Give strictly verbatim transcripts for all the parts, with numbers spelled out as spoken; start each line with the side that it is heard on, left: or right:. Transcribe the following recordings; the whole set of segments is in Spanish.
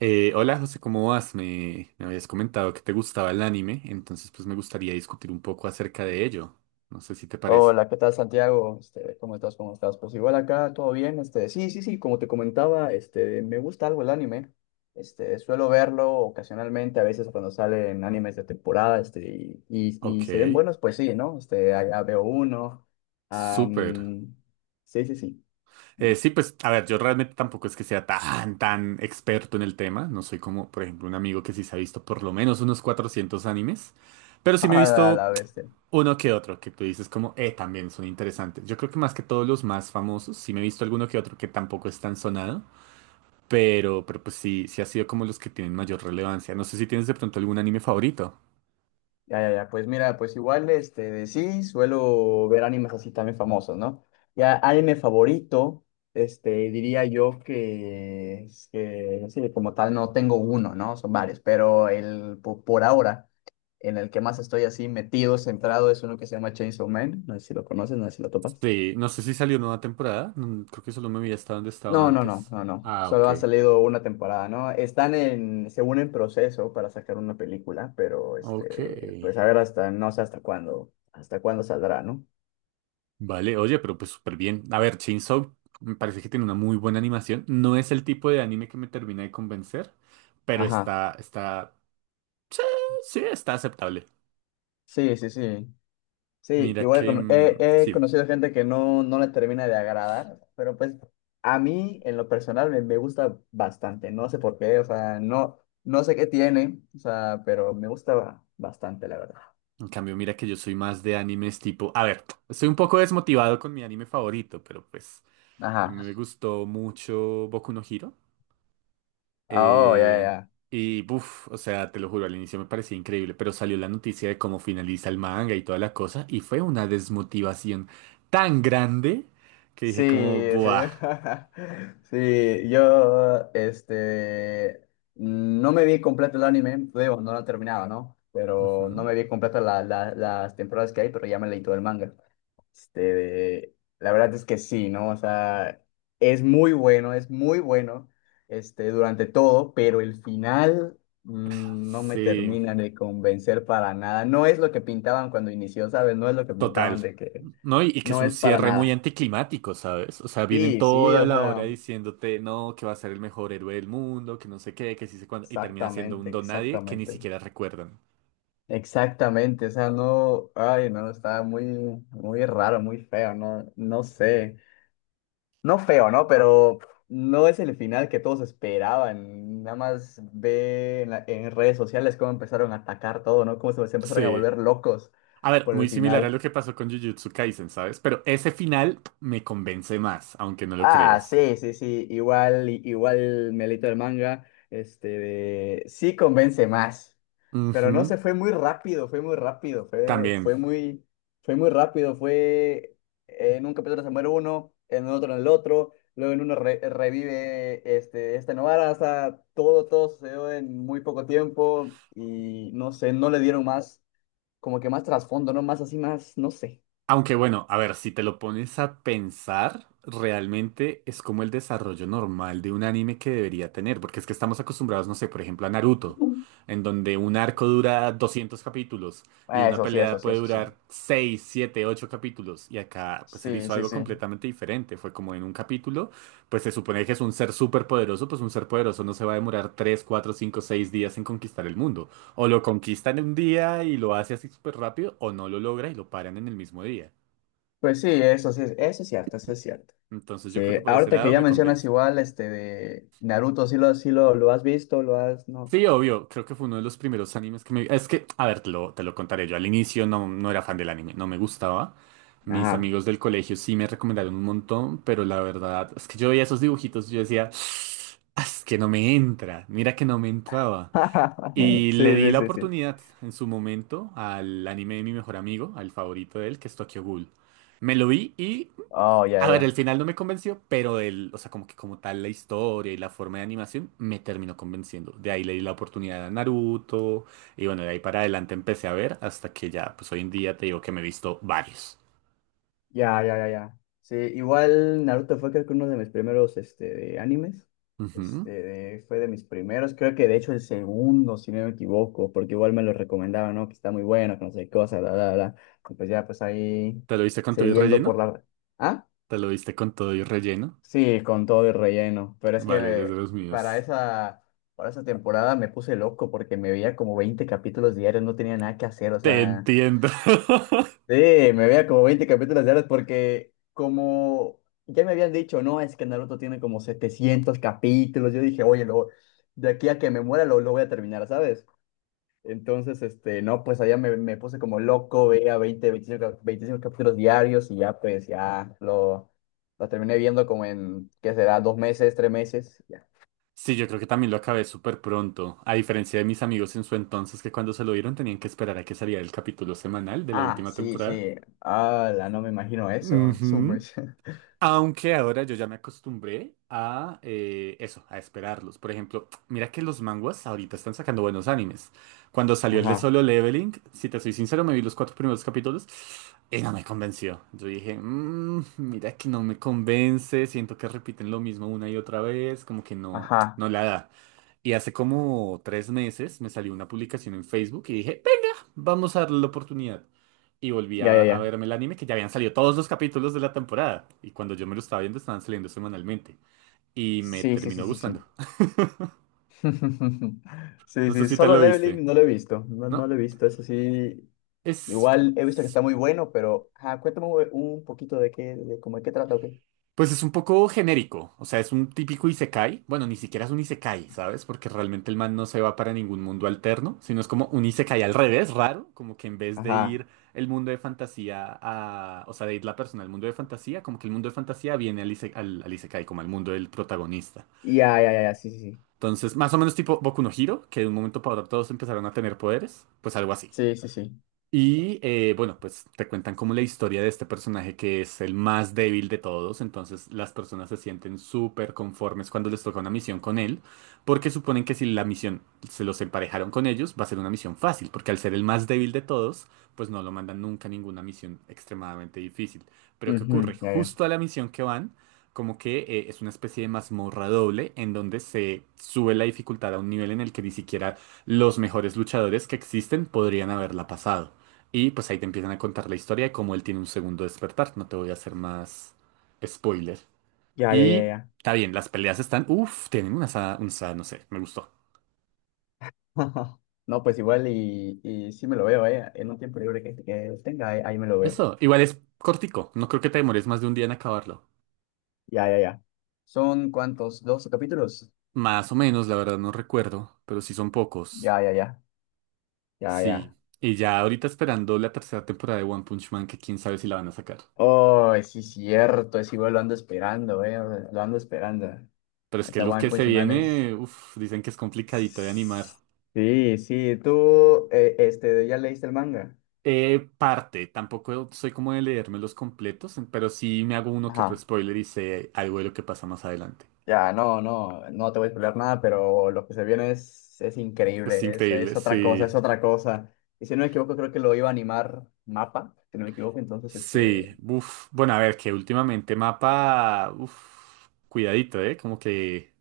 right: Eh, hola José, ¿cómo vas? Me, me habías comentado que te gustaba el anime, entonces pues me gustaría discutir un poco acerca de ello. No sé si te parece.
left: Hola, ¿qué tal Santiago? Este, ¿cómo estás? ¿Cómo estás? Pues igual acá, todo bien. Este, sí, sí, sí, como te comentaba, este, me gusta algo el anime. Este, suelo verlo ocasionalmente, a veces cuando salen animes de temporada, este, y, y, y
right: Ok,
left: se ven buenos, pues sí, ¿no? Este, allá veo uno.
right: súper.
left: Am, sí, sí, sí.
right: Eh, sí, pues a ver, yo realmente tampoco es que sea tan, tan experto en el tema. No soy como, por ejemplo, un amigo que sí se ha visto por lo menos unos cuatrocientos animes, pero sí me he
left: A
right: visto
left: la vez.
right: uno que otro, que tú dices como, eh, también son interesantes. Yo creo que más que todos los más famosos, sí me he visto alguno que otro que tampoco es tan sonado. Pero, pero pues sí, sí ha sido como los que tienen mayor relevancia. No sé si tienes de pronto algún anime favorito.
left: Ya, ya, ya, pues mira, pues igual, este, de sí, suelo ver animes así también famosos, ¿no? Ya, anime favorito, este, diría yo que, es que, sí, como tal no tengo uno, ¿no? Son varios, pero el, po- por ahora, en el que más estoy así metido, centrado, es uno que se llama Chainsaw Man, no sé si lo conoces, no sé si lo topas.
right: Sí, no sé si salió nueva temporada. No, creo que solo me vi hasta donde estaba
left: No, no, no,
right: antes.
left: no, no,
right: Ah, ok.
left: solo ha salido una temporada, ¿no? Están en, según en proceso para sacar una película, pero,
right: Ok.
left: este, pues a ver hasta, no sé hasta cuándo, hasta cuándo saldrá, ¿no?
right: Vale, oye, pero pues súper bien. A ver, Chainsaw me parece que tiene una muy buena animación. No es el tipo de anime que me termina de convencer, pero
left: Ajá,
right: está, está, sí, está aceptable.
left: sí, sí, sí. Sí,
right: Mira
left: igual
right: que,
left: con- he,
right: mm,
left: he
right: sí.
left: conocido gente que no, no le termina de agradar, pero pues a mí en lo personal me, me gusta bastante, no sé por qué, o sea, no, no sé qué tiene, o sea, pero me gusta ba- bastante, la verdad.
right: En cambio, mira que yo soy más de animes tipo... A ver, estoy un poco desmotivado con mi anime favorito, pero pues... A mí
left: Ajá,
right: me gustó mucho Boku no Hero.
left: oh, ya,
right: eh,
left: ya.
right: y, buf, o sea, te lo juro, al inicio me parecía increíble, pero salió la noticia de cómo finaliza el manga y toda la cosa, y fue una desmotivación tan grande que dije como,
left: Sí, sí,
right: buah.
left: sí, yo, este, no me vi completo el anime, digo, no lo terminaba, ¿no? Pero no
right: Ujú.
left: me vi completo la- la- las temporadas que hay, pero ya me leí todo el manga. Este, la verdad es que sí, ¿no? O sea, es muy bueno, es muy bueno, este, durante todo, pero el final mm, no me
right: Sí,
left: termina de convencer para nada. No es lo que pintaban cuando inició, ¿sabes? No es lo que
right: total.
left: pintaban de que
right: No, y, y que es
left: no
right: un
left: es para
right: cierre muy
left: nada.
right: anticlimático, ¿sabes? O sea, vienen
left: Sí, sí,
right: toda
left: o
right: la hora
left: sea,
right: diciéndote, no, que va a ser el mejor héroe del mundo, que no sé qué, que sí sé cuándo, y termina siendo un
left: exactamente,
right: don nadie que ni
left: exactamente.
right: siquiera recuerdan.
left: Exactamente, o sea, no, ay, no, está muy, muy raro, muy feo, no, no sé. No feo, ¿no? Pero no es el final que todos esperaban. Nada más ve en, la- en redes sociales cómo empezaron a atacar todo, ¿no? Cómo se, se empezaron a
right: Sí.
left: volver locos
right: A ver,
left: por el
right: muy similar a
left: final.
right: lo que pasó con Jujutsu Kaisen, ¿sabes? Pero ese final me convence más, aunque no lo
left: Ah,
right: creas.
left: sí, sí, sí, igual, i- igual me leí todo el manga, este, de- sí convence más, pero no
right: Ujú.
left: sé, fue muy rápido, fue muy rápido, fue,
right: También.
left: fue muy, fue muy rápido, fue en un capítulo se muere uno, en otro en el otro, luego en uno re- revive este, este Novara, o sea, todo, todo sucedió en muy poco tiempo y no sé, no le dieron más, como que más trasfondo, ¿no? Más así, más, no sé.
right: Aunque bueno, a ver, si te lo pones a pensar, realmente es como el desarrollo normal de un anime que debería tener, porque es que estamos acostumbrados, no sé, por ejemplo, a Naruto, en donde un arco dura doscientos capítulos y una
left: Eso sí, eso
right: pelea
left: sí,
right: puede
left: eso sí.
right: durar seis, siete, ocho capítulos, y acá pues él
left: Sí,
right: hizo
left: sí,
right: algo
left: sí.
right: completamente diferente, fue como en un capítulo, pues se supone que es un ser súper poderoso, pues un ser poderoso no se va a demorar tres, cuatro, cinco, seis días en conquistar el mundo. O lo conquistan en un día y lo hace así súper rápido, o no lo logra y lo paran en el mismo día.
left: Pues sí, eso sí, es- eso es cierto, eso es cierto.
right: Entonces
left: Sí,
right: yo creo que por ese
left: ahorita que
right: lado
left: ya
right: me
left: mencionas
right: convence.
left: igual, este, de Naruto, sí lo, sí lo, lo has visto, lo has, no.
right: Sí, obvio, creo que fue uno de los primeros animes que me... Es que, a ver, te lo, te lo contaré. Yo al inicio no, no era fan del anime, no me gustaba. Mis
left: Ajá.
right: amigos del colegio sí me recomendaron un montón, pero la verdad es que yo veía esos dibujitos y yo decía, "Ah, es que no me entra, mira que no me entraba."
left: Sí,
right: Y le di
left: sí,
right: la
left: sí, sí.
right: oportunidad en su momento al anime de mi mejor amigo, al favorito de él, que es Tokyo Ghoul. Me lo vi y
left: Oh, ya,
right: a ver,
left: ya,
right: el final no me convenció, pero el, o sea, como que como tal la historia y la forma de animación me terminó convenciendo. De ahí le di la oportunidad a Naruto y bueno, de ahí para adelante empecé a ver hasta que ya, pues hoy en día te digo que me he visto varios.
left: ya, ya, ya, ya. Sí, igual Naruto fue creo que uno de mis primeros, este, de animes. Este,
right: Ujú.
left: de- fue de mis primeros, creo que de hecho el segundo, si no me equivoco, porque igual me lo recomendaban, ¿no? Que está muy bueno, que no sé qué cosa, bla, bla, bla. Y pues ya, pues ahí,
right: ¿Te lo viste con todo y
left: cediendo por
right: relleno?
left: la... ¿Ah?
right: ¿Te lo viste con todo y relleno?
left: Sí, con todo el relleno. Pero es
right: Vale, eres de
left: que
right: los
left: para
right: míos.
left: esa, para esa temporada me puse loco porque me veía como veinte capítulos diarios, no tenía nada que hacer. O
right: Te
left: sea,
right: entiendo.
left: sí, me veía como veinte capítulos diarios porque como ya me habían dicho, no, es que Naruto tiene como setecientos capítulos. Yo dije, oye, lo, de aquí a que me muera lo, lo, voy a terminar, ¿sabes? Entonces, este, no, pues allá me, me puse como loco, veía veinte veinticinco cap- veinticinco capítulos diarios y ya, pues, ya lo, lo terminé viendo como en, ¿qué será? Dos meses, tres meses. Ya.
right: Sí, yo creo que también lo acabé súper pronto, a diferencia de mis amigos en su entonces que cuando se lo vieron tenían que esperar a que saliera el capítulo semanal de la
left: Ah,
right: última
left: sí,
right: temporada.
left: sí. La no me imagino eso. Subway.
right: Ujú. Aunque ahora yo ya me acostumbré a eh, eso, a esperarlos. Por ejemplo, mira que los manguas ahorita están sacando buenos animes. Cuando salió el de
left: Ajá,
right: Solo Leveling, si te soy sincero, me vi los cuatro primeros capítulos y no me convenció. Yo dije, "Mm, mira que no me convence, siento que repiten lo mismo una y otra vez, como que no,
left: ajá.
right: no la da." Y hace como tres meses me salió una publicación en Facebook y dije, venga, vamos a darle la oportunidad y volví
left: Ya,
right: a,
left: ya,
right: a
left: ya.
right: verme el anime que ya habían salido todos los capítulos de la temporada. Y cuando yo me lo estaba viendo, estaban saliendo semanalmente. Y me
left: Sí, sí, sí,
right: terminó
left: sí,
right: gustando.
left: sí. Sí,
right: No sé
left: sí,
right: si te
left: solo
right: lo viste.
left: leveling no lo he visto. No, no
right: No,
left: lo he visto, eso sí.
right: es...
left: Igual he visto que está muy bueno, pero, ajá, cuéntame un un poquito de qué, de cómo de qué trata o qué.
right: Pues es un poco genérico, o sea, es un típico isekai. Bueno, ni siquiera es un isekai, ¿sabes? Porque realmente el man no se va para ningún mundo alterno, sino es como un isekai al revés, raro, como que en vez de
left: Ajá.
right: ir el mundo de fantasía a, o sea, de ir la persona al mundo de fantasía, como que el mundo de fantasía viene al, ise- al, al isekai, como al mundo del protagonista.
left: Ya, ya, ya, ya, sí, sí, sí,
right: Entonces, más o menos tipo Boku no Hero, que de un momento para otro todos empezaron a tener poderes, pues algo así.
left: sí, sí, sí.
right: Y eh, bueno, pues te cuentan como la historia de este personaje que es el más débil de todos, entonces las personas se sienten súper conformes cuando les toca una misión con él, porque suponen que si la misión se los emparejaron con ellos, va a ser una misión fácil, porque al ser el más débil de todos, pues no lo mandan nunca a ninguna misión extremadamente difícil. Pero ¿qué
left: Ujú,
right: ocurre?
left: ya, ya,
right: Justo a la misión que van, como que eh, es una especie de mazmorra doble en donde se sube la dificultad a un nivel en el que ni siquiera los mejores luchadores que existen podrían haberla pasado. Y pues ahí te empiezan a contar la historia de cómo él tiene un segundo despertar. No te voy a hacer más spoiler.
left: ya, ya, ya,
right: Y
left: ya.
right: está bien, las peleas están. Uf, tienen una sa- un sa- no sé, me gustó.
left: No, pues igual y, y sí me lo veo, eh, en un tiempo libre que, que tenga, ahí, ahí me lo veo.
right: Eso, igual es cortico. No creo que te demores más de un día en acabarlo.
left: Ya, ya, ya. ¿Son cuántos? ¿doce capítulos?
right: Más o menos, la verdad no recuerdo, pero sí son pocos.
left: Ya, ya, ya, ya, ya.
right: Sí. Y ya ahorita esperando la tercera temporada de One Punch Man, que quién sabe si la van a sacar.
left: Oh, sí, cierto, es igual, lo ando esperando, eh, lo ando esperando.
right: Pero es que
left: Neta,
right: lo
left: One
right: que se
left: Punch Man es...
right: viene, uf, dicen que es complicadito de animar.
left: Sí, sí, tú, eh, este, ¿ya leíste el manga?
right: Eh, parte, tampoco soy como de leerme los completos, pero sí me hago uno que otro spoiler y sé algo de lo que pasa más adelante.
left: Ya, no, no, no te voy a spoiler nada, pero lo que se viene es, es
right: Es
left: increíble, es,
right: increíble,
left: es otra cosa, es
right: sí.
left: otra cosa. Y si no me equivoco, creo que lo iba a animar Mapa, si no me equivoco, entonces
right: Sí,
left: este...
right: uff. Bueno, a ver, que últimamente mapa, uff, cuidadito, ¿eh? Como que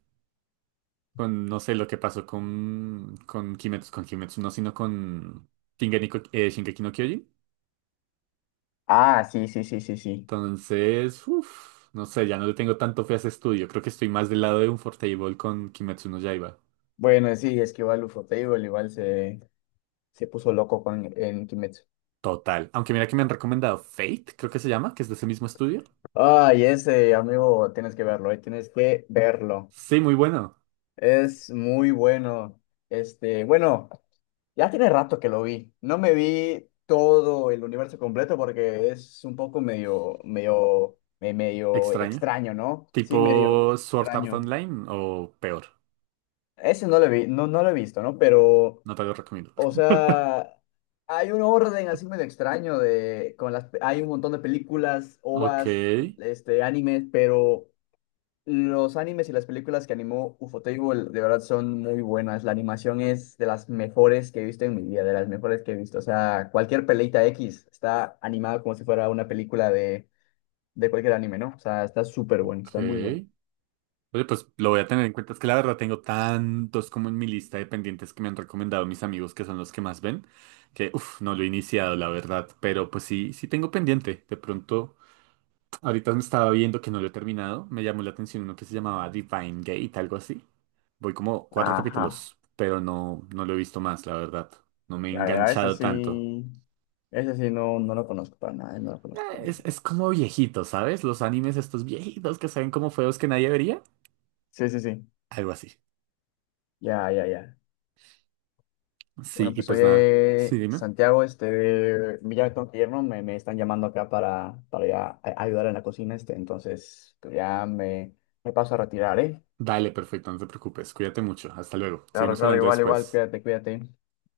right: con, no sé lo que pasó con, con Kimetsu, con Kimetsu, no, sino con Shingeki, no- eh, Shingeki no Kyojin.
left: Ah, sí, sí, sí, sí, sí.
right: Entonces, uff, no sé, ya no le tengo tanto fe a ese estudio. Creo que estoy más del lado de un Unfortable con Kimetsu no Yaiba.
left: Bueno, sí, es que igual Ufotable igual se, se puso loco con, en Kimetsu.
right: Total. Aunque mira que me han recomendado Fate, creo que se llama, que es de ese mismo estudio.
left: Ay, ese, amigo, tienes que verlo, eh, tienes que verlo.
right: Sí, muy bueno.
left: Es muy bueno. Este, bueno. Ya tiene rato que lo vi. No me vi todo el universo completo porque es un poco medio, medio, me- medio
right: Extraño.
left: extraño, ¿no? Sí, medio
right: Tipo Sword Art
left: extraño.
right: Online o peor.
left: Ese no lo vi, no, no lo he visto, ¿no? Pero,
right: No te lo recomiendo.
left: o sea, hay un orden así medio extraño de, con las, hay un montón de películas,
right: Ok,
left: ovas, este, animes, pero los animes y las películas que animó Ufotable de verdad son muy buenas. La animación es de las mejores que he visto en mi vida, de las mejores que he visto. O sea, cualquier peleita X está animada como si fuera una película de, de cualquier anime, ¿no? O sea, está súper bueno, está muy bueno.
right: ok. Oye, pues lo voy a tener en cuenta. Es que la verdad tengo tantos como en mi lista de pendientes que me han recomendado mis amigos, que son los que más ven, que uff, no lo he iniciado, la verdad. Pero pues sí, sí tengo pendiente. De pronto, ahorita me estaba viendo que no lo he terminado. Me llamó la atención uno que se llamaba Divine Gate, algo así. Voy como cuatro
left: Ajá,
right: capítulos, pero no, no lo he visto más, la verdad. No me he
left: ya, ya, ese
right: enganchado tanto.
left: sí, ese sí no, no lo conozco para nada, no lo conozco
right: Eh,
left: para nada.
right: Es, es como viejito, ¿sabes? Los animes estos viejitos que saben como feos que nadie vería.
left: Sí, sí, sí,
right: Algo así.
left: ya, ya, ya.
right: Sí,
left: Bueno,
right: y
left: pues
right: pues nada. Sí,
left: oye,
right: dime.
left: Santiago, este, mira, me tengo que ir, ¿no? Me, me están llamando acá para, para ir a- a ayudar en la cocina, este, entonces pues ya me, me paso a retirar, ¿eh?
right: Dale, perfecto, no te preocupes. Cuídate mucho. Hasta luego.
left: Claro,
right: Seguimos
left: claro,
right: hablando
left: igual, igual,
right: después.
left: cuídate, cuídate.